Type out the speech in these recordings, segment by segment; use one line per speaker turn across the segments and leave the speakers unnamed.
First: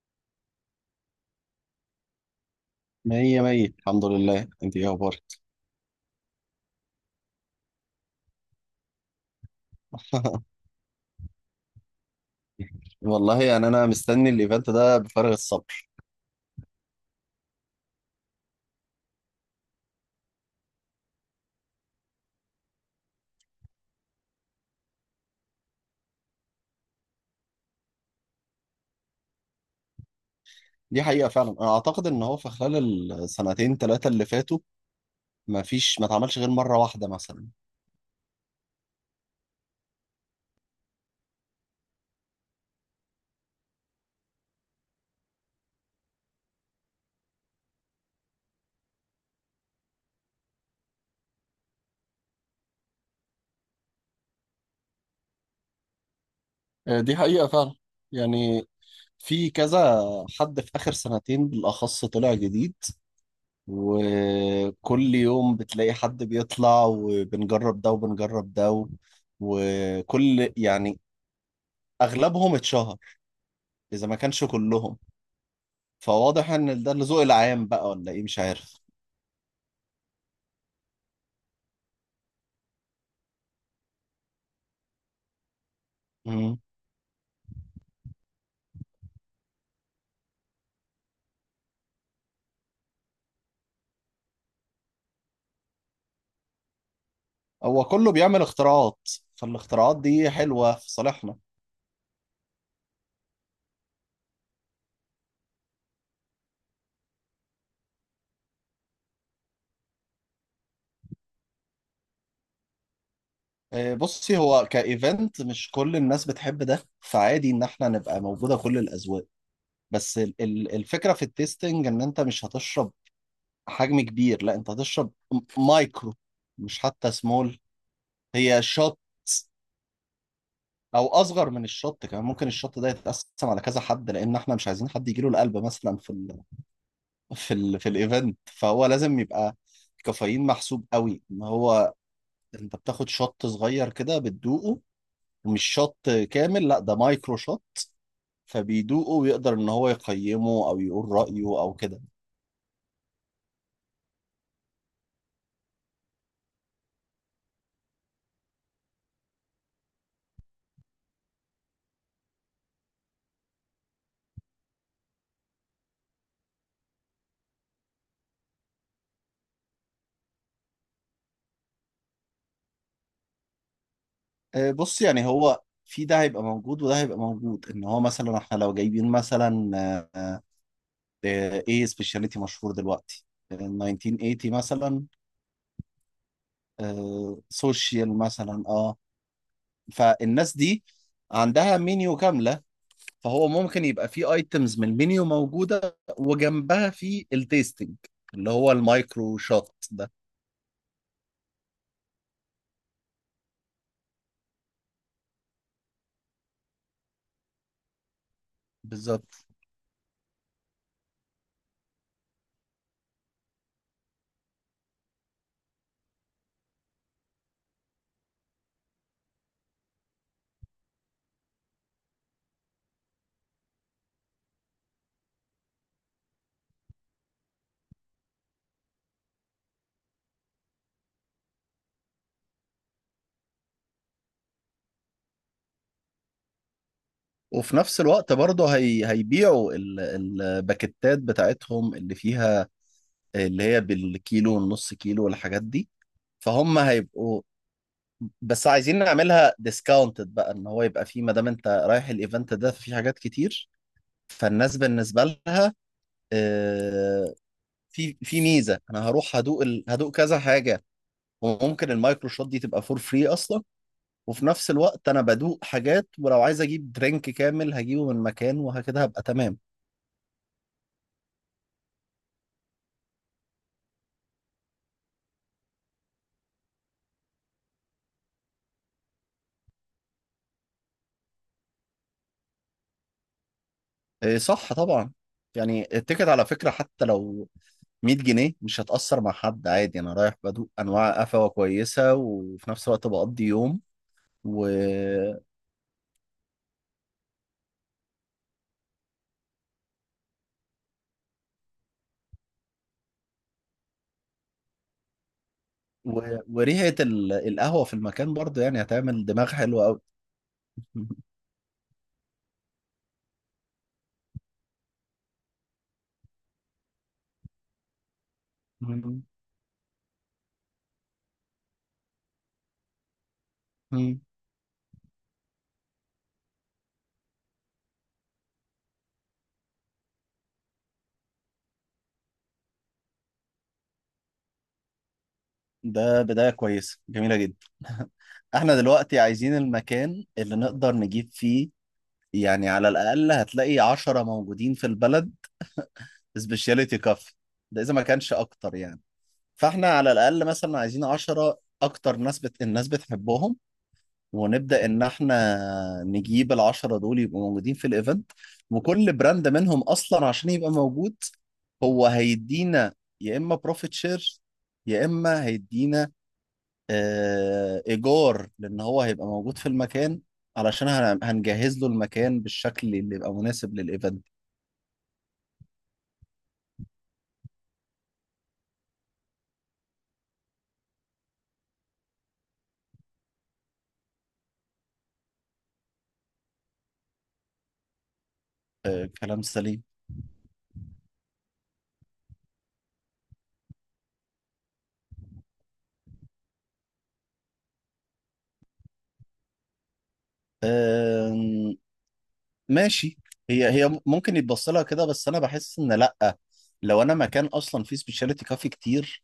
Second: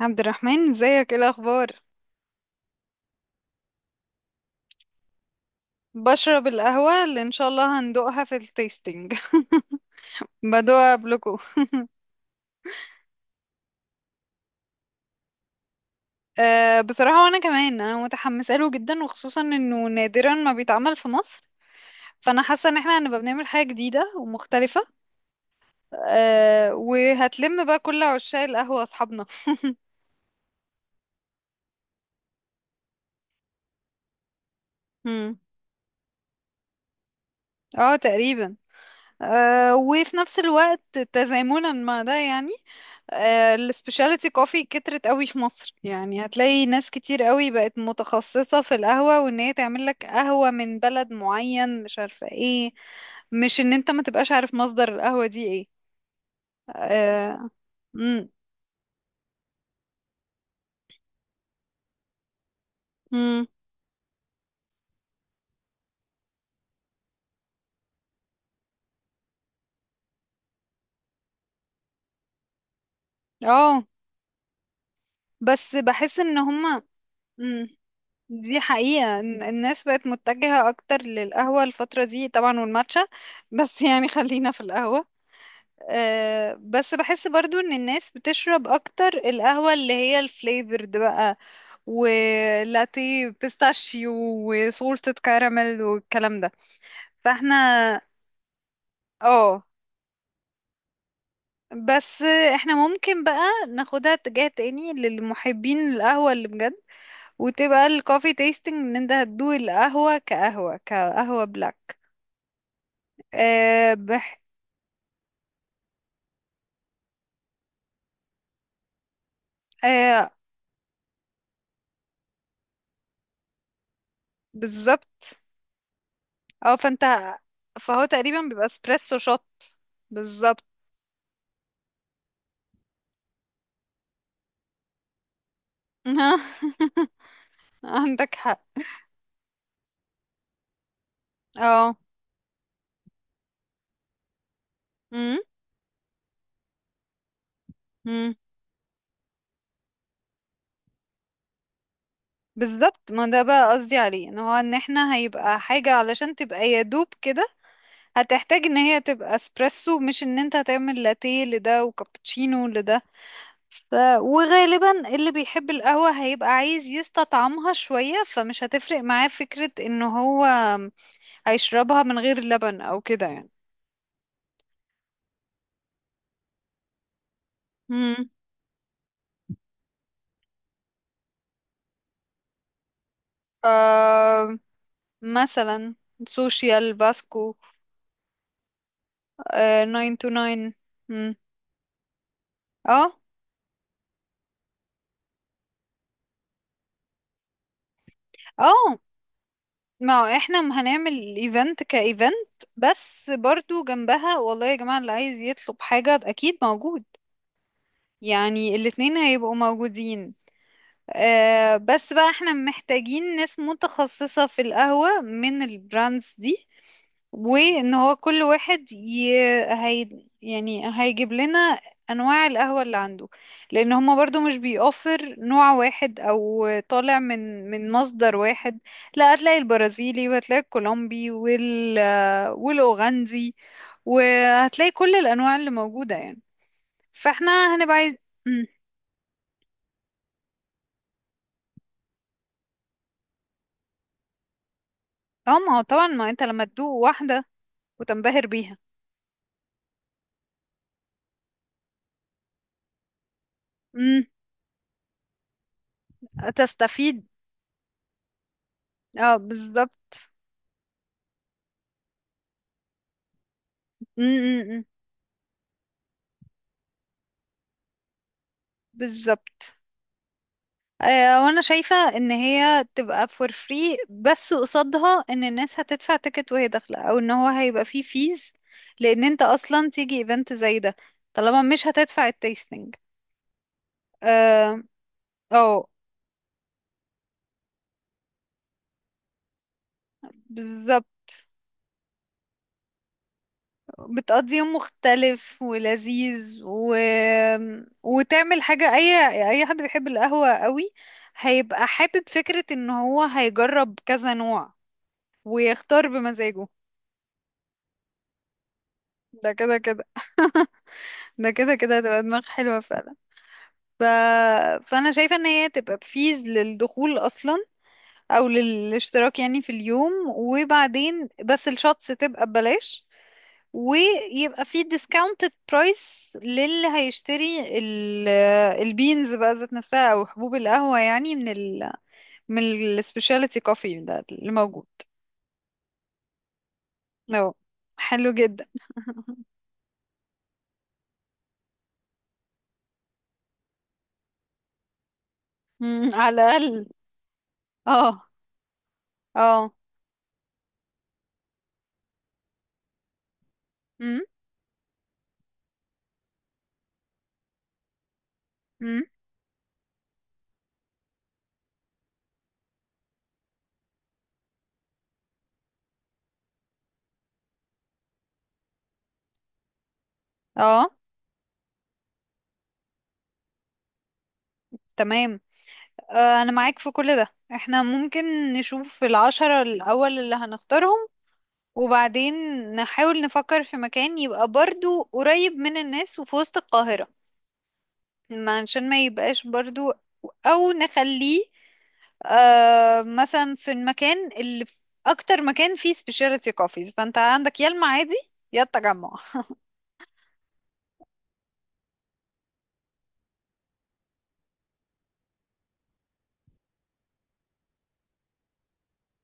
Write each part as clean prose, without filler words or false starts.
عبد الرحمن، ازيك؟ ايه الاخبار؟
مية مية، الحمد لله. انت ايه اخبارك؟
بشرب القهوة اللي ان شاء الله هندوقها في التيستينج. بدوقها قبلكوا.
والله انا مستني الايفنت ده بفارغ الصبر.
أه بصراحة، وانا كمان انا متحمسة له جدا، وخصوصا انه نادرا ما بيتعمل في مصر. فانا حاسة ان احنا هنبقى بنعمل حاجة جديدة ومختلفة. أه وهتلم بقى كل عشاق القهوة اصحابنا.
دي حقيقة فعلا. انا اعتقد ان هو في خلال السنتين ثلاثة اللي فاتوا
مم.
ما فيش ما اتعملش غير مرة واحدة مثلا.
اه تقريبا. أه وفي نفس الوقت تزامنا مع ده يعني، السبيشاليتي كوفي كترت قوي في مصر، يعني هتلاقي ناس كتير قوي بقت متخصصة في القهوة، وان هي تعمل لك قهوة من بلد معين مش عارفة ايه. مش ان انت ما تبقاش عارف مصدر القهوة دي ايه.
دي حقيقة
اه.
فعلا.
مم،
يعني في كذا حد في اخر سنتين بالاخص طلع جديد،
مم،
وكل يوم بتلاقي حد بيطلع وبنجرب ده وبنجرب ده و- وكل يعني اغلبهم اتشهر
آه،
اذا ما كانش كلهم.
بس بحس ان
فواضح
هما.
ان ده الذوق العام
مم،
بقى ولا ايه، مش
دي
عارف.
حقيقة إن الناس بقت متجهة اكتر للقهوة الفترة دي طبعا والماتشا. بس يعني خلينا في القهوة. آه،
مم.
بس بحس برضو ان الناس بتشرب اكتر القهوة اللي هي الفليفرد بقى، ولاتيه بيستاشيو وصوصة كراميل والكلام ده.
هو
فاحنا
كله بيعمل اختراعات،
اه
فالاختراعات دي حلوة في صالحنا.
بس احنا ممكن بقى ناخدها اتجاه تاني للمحبين القهوة اللي بجد، وتبقى الكوفي تيستنج ان انت هتدوق القهوة كقهوة بلاك. آه
بصي،
بح...
هو كايفنت مش كل الناس بتحب ده، فعادي ان احنا نبقى موجودة كل الاذواق. بس
آه
الفكرة في التيستنج ان انت مش هتشرب حجم كبير، لا انت هتشرب
بالظبط.
مايكرو،
اه
مش
فانت
حتى سمول.
فهو تقريبا
هي
بيبقى
شوت
اسبريسو شوت. بالظبط.
او اصغر من الشوت كمان، ممكن الشوت ده يتقسم على كذا حد، لان احنا مش عايزين حد يجيله القلب مثلا في في ال في
عندك
الايفنت.
حق.
فهو لازم يبقى الكافيين محسوب قوي، ان هو
اه.
انت بتاخد شوت صغير كده بتدوقه،
امم.
مش شوت كامل، لا ده مايكرو شوت.
امم.
فبيدوقه ويقدر ان هو يقيمه او يقول رأيه او كده.
بالظبط، ما ده بقى قصدي عليه، ان هو ان احنا هيبقى حاجة علشان تبقى يا دوب كده. هتحتاج ان هي تبقى اسبريسو، مش ان انت هتعمل لاتيه لده وكابتشينو لده. ف... وغالبا اللي بيحب القهوة هيبقى عايز يستطعمها شوية، فمش هتفرق معاه فكرة ان هو هيشربها من غير لبن او كده يعني.
بص، هو في ده هيبقى موجود وده هيبقى موجود، ان هو
امم.
مثلا احنا لو جايبين مثلا آه، ايه سبيشاليتي مشهور دلوقتي،
ف...
1980 مثلا،
مثلا سوشيال باسكو.
سوشيال مثلا، اه.
آه ناين تو
فالناس
ناين.
دي
مم.
عندها منيو كاملة،
اه
فهو ممكن يبقى في ايتمز من المنيو موجودة وجنبها في التيستنج اللي هو
اه.
المايكرو شوت ده.
ما هو احنا هنعمل ايفنت كايفنت، بس برضو جنبها والله يا جماعة، اللي عايز يطلب حاجة اكيد موجود. يعني الاتنين
بالظبط.
هيبقوا موجودين. آه بس بقى احنا محتاجين ناس متخصصة في القهوة من البراندز دي. وان هو كل واحد ي... هي... يعني هيجيب لنا انواع القهوة اللي عنده، لان هما برضو مش بيوفر نوع واحد او طالع من مصدر واحد. لا هتلاقي البرازيلي وهتلاقي الكولومبي والاوغندي، وهتلاقي كل الانواع اللي موجودة يعني. فاحنا
وفي
هنبقى
نفس
عايز.
الوقت
مم.
برضه هيبيعوا الباكتات بتاعتهم اللي فيها، اللي هي بالكيلو والنص كيلو
اه،
والحاجات
ما هو
دي.
طبعا ما انت لما
فهم
تدوق
هيبقوا،
واحدة وتنبهر
بس
بيها.
عايزين نعملها ديسكاونتد بقى، ان هو يبقى فيه، ما دام انت رايح الايفنت ده فيه حاجات كتير.
مم.
فالناس بالنسبة لها
تستفيد.
آه، في في ميزة انا
اه
هروح هدوق ال... هدوق
بالظبط.
كذا حاجة، وممكن المايكرو شوت دي تبقى فور فري اصلا.
مم،
وفي
مم،
نفس
مم.
الوقت انا بدوق حاجات، ولو عايز اجيب درينك كامل هجيبه من مكان، وهكذا هبقى تمام.
بالظبط. آه، وانا شايفة ان هي تبقى فور فري، بس قصادها ان الناس هتدفع تيكت وهي داخلة، او ان هو هيبقى فيه فيز. لان انت اصلا تيجي ايفنت زي ده طالما مش هتدفع التيستنج.
إيه، صح
اه.
طبعا.
أو،
يعني التيكت على فكرة حتى لو 100 جنيه مش هتأثر مع حد، عادي، انا رايح بدوق انواع
بالظبط.
قفوة كويسة وفي نفس الوقت بقضي يوم.
بتقضي
و...
يوم مختلف ولذيذ، وتعمل حاجة. اي حد بيحب القهوة قوي هيبقى حابب فكرة ان هو هيجرب كذا نوع، ويختار
و...
بمزاجه.
وريحة ال... القهوة في المكان برضه يعني هتعمل دماغ
ده كده
حلوة قوي.
كده. ده كده كده هتبقى دماغ حلوة فعلا. ف... فأنا شايفة إن هي تبقى بفيز للدخول أصلا، أو للاشتراك يعني في اليوم، وبعدين بس الشوتس تبقى ببلاش. ويبقى في discounted price للي هيشتري البينز بقى ذات نفسها، أو حبوب القهوة يعني، من ال specialty coffee ده اللي موجود.
ده بداية كويسة جميلة
أهو.
جدا.
حلو جدا.
احنا دلوقتي عايزين المكان اللي نقدر نجيب فيه، على الأقل هتلاقي عشرة موجودين في البلد
مم، على الأقل.
سبيشاليتي كافي، ده إذا ما
اه.
كانش أكتر يعني.
اه.
فاحنا على الأقل مثلا عايزين عشرة أكتر ناس الناس بتحبهم،
مم،
ونبدأ إن احنا نجيب العشرة دول يبقوا موجودين في الإيفنت.
مم،
وكل براند منهم أصلا عشان يبقى موجود هو هيدينا يا إما بروفيت شير يا إما هيدينا ايجار، لان هو هيبقى موجود في المكان، علشان
اه.
هنجهز له المكان بالشكل اللي يبقى مناسب للايفنت.
تمام. آه، انا معاك في كل ده. احنا ممكن نشوف العشرة الاول اللي هنختارهم، وبعدين نحاول نفكر في مكان يبقى برضو قريب من الناس وفي وسط القاهرة. عشان ما
كلام
يبقاش
سليم.
برضو، او نخليه آه، مثلا في اكتر مكان فيه سبيشاليتي كوفيز. فانت عندك يا المعادي يا التجمع.
آم، ماشي. هي ممكن يتبص لها كده، بس انا بحس ان لا. لو انا مكان اصلا فيه سبيشاليتي كافي كتير،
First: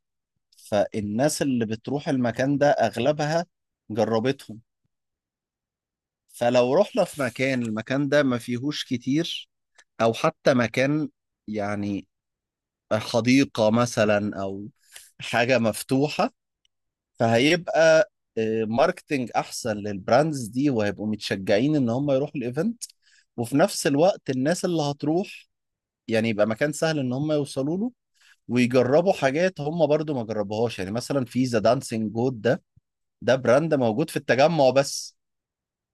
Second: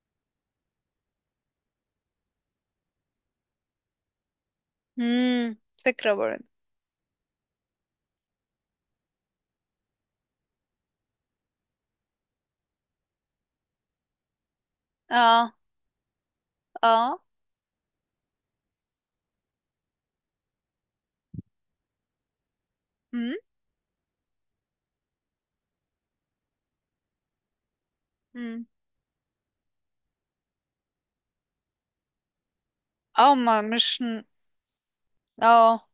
فالناس اللي بتروح المكان ده اغلبها جربتهم.
امم. فكرة برضو.
فلو رحنا في المكان ده ما فيهوش كتير، او حتى مكان يعني حديقة مثلا أو
اه
حاجة مفتوحة،
اه.
فهيبقى ماركتينج أحسن للبراندز دي وهيبقوا متشجعين إن هم يروحوا الإيفنت.
امم.
وفي نفس الوقت الناس اللي هتروح، يبقى مكان سهل إن هم يوصلوا له
امم.
ويجربوا حاجات هم برضو ما جربوهاش. يعني مثلا في ذا دانسينج جود ده،
اه.
ده
ما
براند
مش.
موجود في التجمع بس.
اه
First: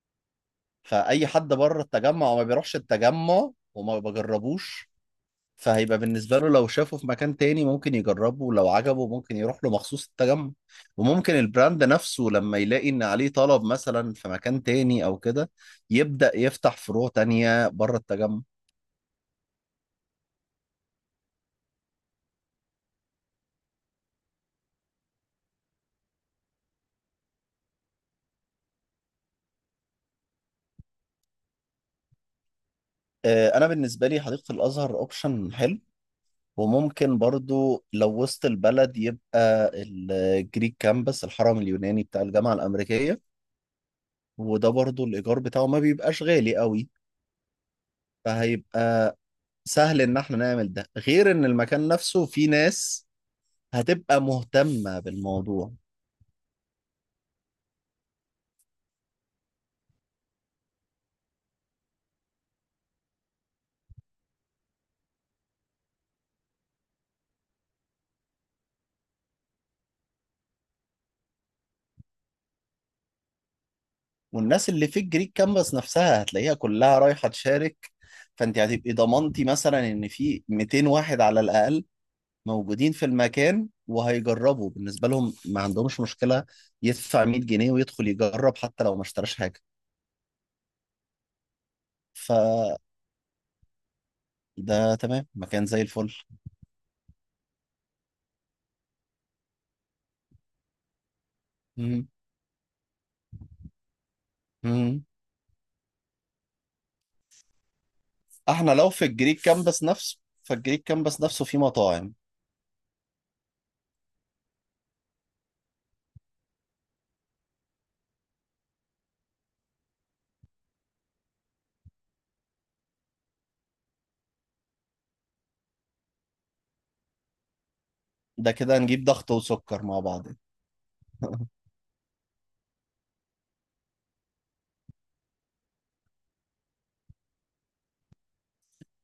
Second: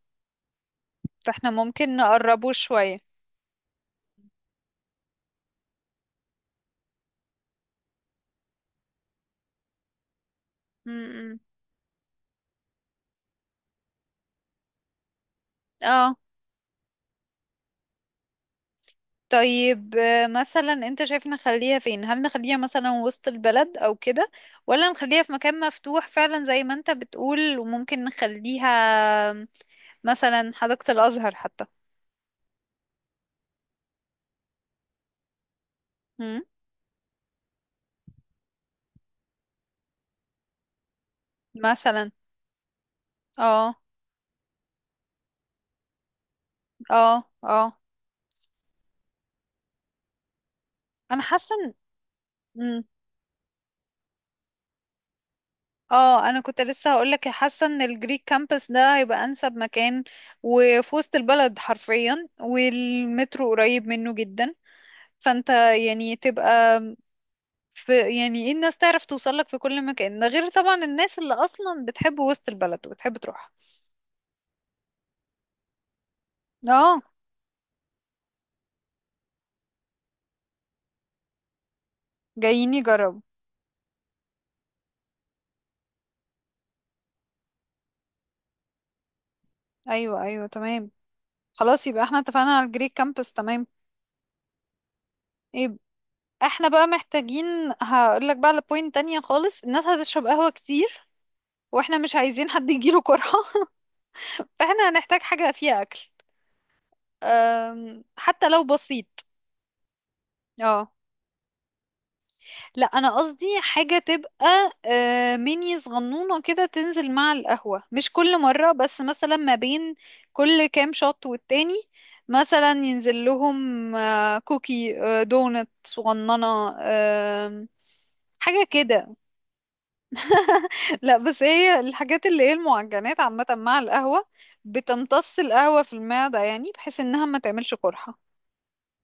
فأي حد
فاحنا
بره
ممكن
التجمع وما
نقربه
بيروحش
شوية.
التجمع وما بجربوش، فهيبقى بالنسبة له لو شافه في مكان تاني ممكن يجربه، ولو عجبه ممكن يروح له مخصوص التجمع. وممكن
امم.
البراند نفسه لما يلاقي ان عليه طلب مثلا في مكان تاني او كده،
اه.
يبدأ يفتح فروع تانية بره التجمع.
طيب آه، مثلا انت شايف نخليها فين؟ هل نخليها مثلا وسط البلد او كده، ولا نخليها في مكان مفتوح فعلا زي ما انت بتقول؟ وممكن نخليها مثلا حديقة الازهر حتى.
انا بالنسبة لي حديقة الازهر اوبشن حلو.
مم.
وممكن برضو لو وسط البلد، يبقى الجريك كامبس، الحرم اليوناني
مثلا.
بتاع الجامعة الأمريكية.
اه
وده برضو الإيجار بتاعه ما بيبقاش غالي قوي،
اه اه.
فهيبقى سهل ان احنا نعمل ده،
انا
غير ان
حاسه ان.
المكان نفسه فيه
مم.
ناس هتبقى مهتمة بالموضوع.
اه انا كنت لسه هقولك، حاسه ان الجريك كامبس ده هيبقى انسب مكان. وفي وسط البلد حرفيا، والمترو قريب منه جدا. فانت يعني تبقى ف يعني ايه، الناس تعرف توصل لك في كل مكان ده، غير طبعا الناس اللي اصلا بتحب وسط البلد وبتحب تروح.
والناس اللي في الجريك كانفاس نفسها هتلاقيها كلها
اه
رايحة تشارك، فانت هتبقي ضمنتي مثلا ان في 200 واحد على الاقل
جايين
موجودين في
يجربوا.
المكان وهيجربوا. بالنسبة لهم ما عندهمش مشكلة يدفع 100 جنيه ويدخل يجرب حتى لو ما اشتراش حاجة.
ايوه ايوه تمام. خلاص يبقى احنا اتفقنا على
فده
الجري كامبس. تمام.
تمام، مكان
ايه،
زي الفل.
احنا بقى محتاجين. هقول لك بقى على بوينت تانية خالص، الناس هتشرب قهوة كتير، واحنا
مم.
مش عايزين حد يجيله قرحة. فاحنا
مم.
هنحتاج حاجة فيها اكل. أم، حتى لو
احنا لو في
بسيط.
الجريك كامبس نفسه، فالجريك
اه
كامبس نفسه فيه مطاعم.
لا انا قصدي حاجه تبقى آه، ميني صغنونه كده تنزل مع القهوه، مش كل مره بس مثلا ما بين كل كام شوت والتاني. مثلا ينزل لهم آه، كوكي، آه، دونت صغننه. آم،
ده
حاجه
كده نجيب
كده.
ضغط وسكر مع بعض.
لا بس هي الحاجات اللي هي المعجنات عامه مع القهوه بتمتص القهوه في المعده، يعني بحيث انها ما تعملش قرحه.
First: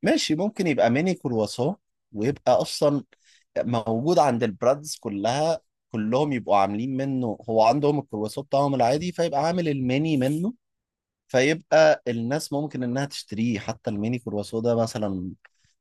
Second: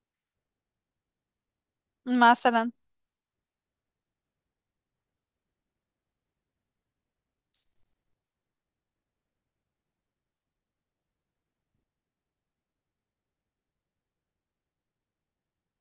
ماشي، ممكن يبقى ميني كرواسون، ويبقى
مثلا
اصلا موجود عند البرادز كلها، كلهم يبقوا عاملين منه. هو عندهم الكرواسون بتاعهم العادي، فيبقى عامل الميني منه، فيبقى الناس ممكن انها تشتريه. حتى الميني كرواسون ده مثلا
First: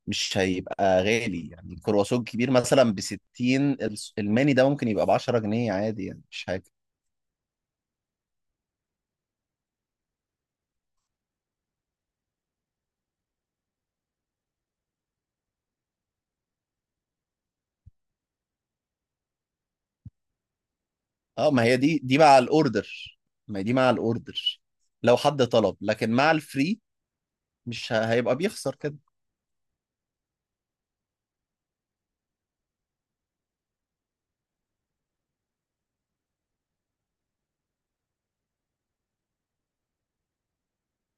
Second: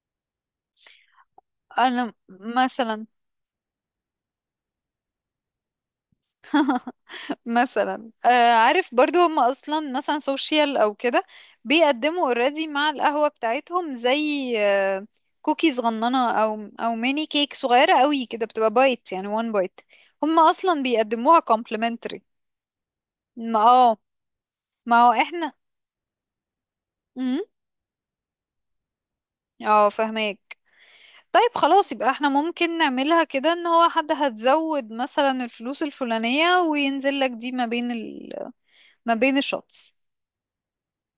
مش هيبقى غالي، يعني
انا
الكرواسون كبير مثلا ب
مثلا
60، الميني ده ممكن يبقى ب 10 جنيه عادي، يعني مش حاجه.
مثلا آه عارف برضو، هم اصلا مثلا سوشيال او كده بيقدموا اوريدي مع القهوة بتاعتهم زي آه كوكي صغننة، او ميني كيك صغيرة قوي كده، بتبقى بايت يعني، وان بايت هم اصلا بيقدموها
اه، ما هي دي
كومبلمنتري.
مع الاوردر،
ما
ما هي دي مع
اه.
الاوردر
ما هو
لو حد
احنا.
طلب، لكن مع الفري
مم،
مش ه- هيبقى بيخسر كده.
اه فهماك. طيب خلاص يبقى احنا ممكن نعملها كده، ان هو حد هتزود مثلا الفلوس الفلانية، وينزل لك دي ما بين الشوتس.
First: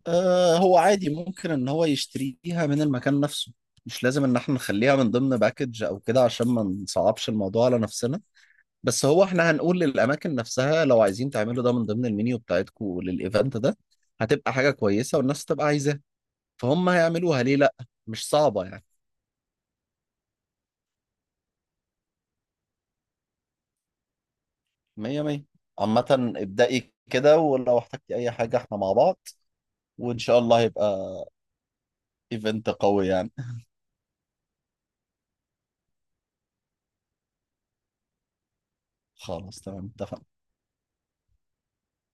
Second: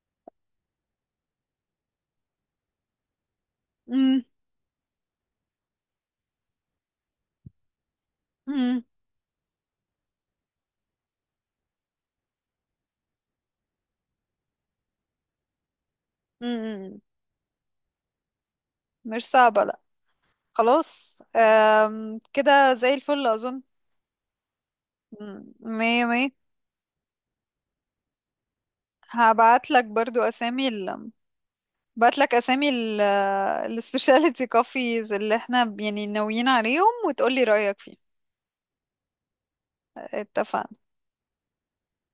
آه، هو عادي ممكن ان هو يشتريها من المكان نفسه، مش
مم،
لازم ان احنا نخليها من ضمن باكج او كده، عشان ما نصعبش الموضوع على نفسنا.
مم،
بس هو احنا هنقول للاماكن نفسها لو عايزين تعملوا ده من ضمن المنيو بتاعتكم للايفنت ده، هتبقى حاجة كويسة والناس تبقى عايزاها،
مم،
فهم
مم.
هيعملوها، ليه لا، مش صعبة يعني.
مش صعبة لا. خلاص آم، كده زي الفل اظن.
مية مية.
مم، مية
عامة،
مية.
ابدأي كده، ولو احتجتي اي حاجة احنا مع بعض،
هبعت لك
وان
برضو
شاء الله
اسامي
هيبقى
ال... بعت لك اسامي
ايفنت
ال
قوي يعني.
السبيشاليتي كوفيز اللي احنا يعني ناويين عليهم، وتقولي رأيك فيه.
خلاص، تمام، اتفقنا.
اتفقنا.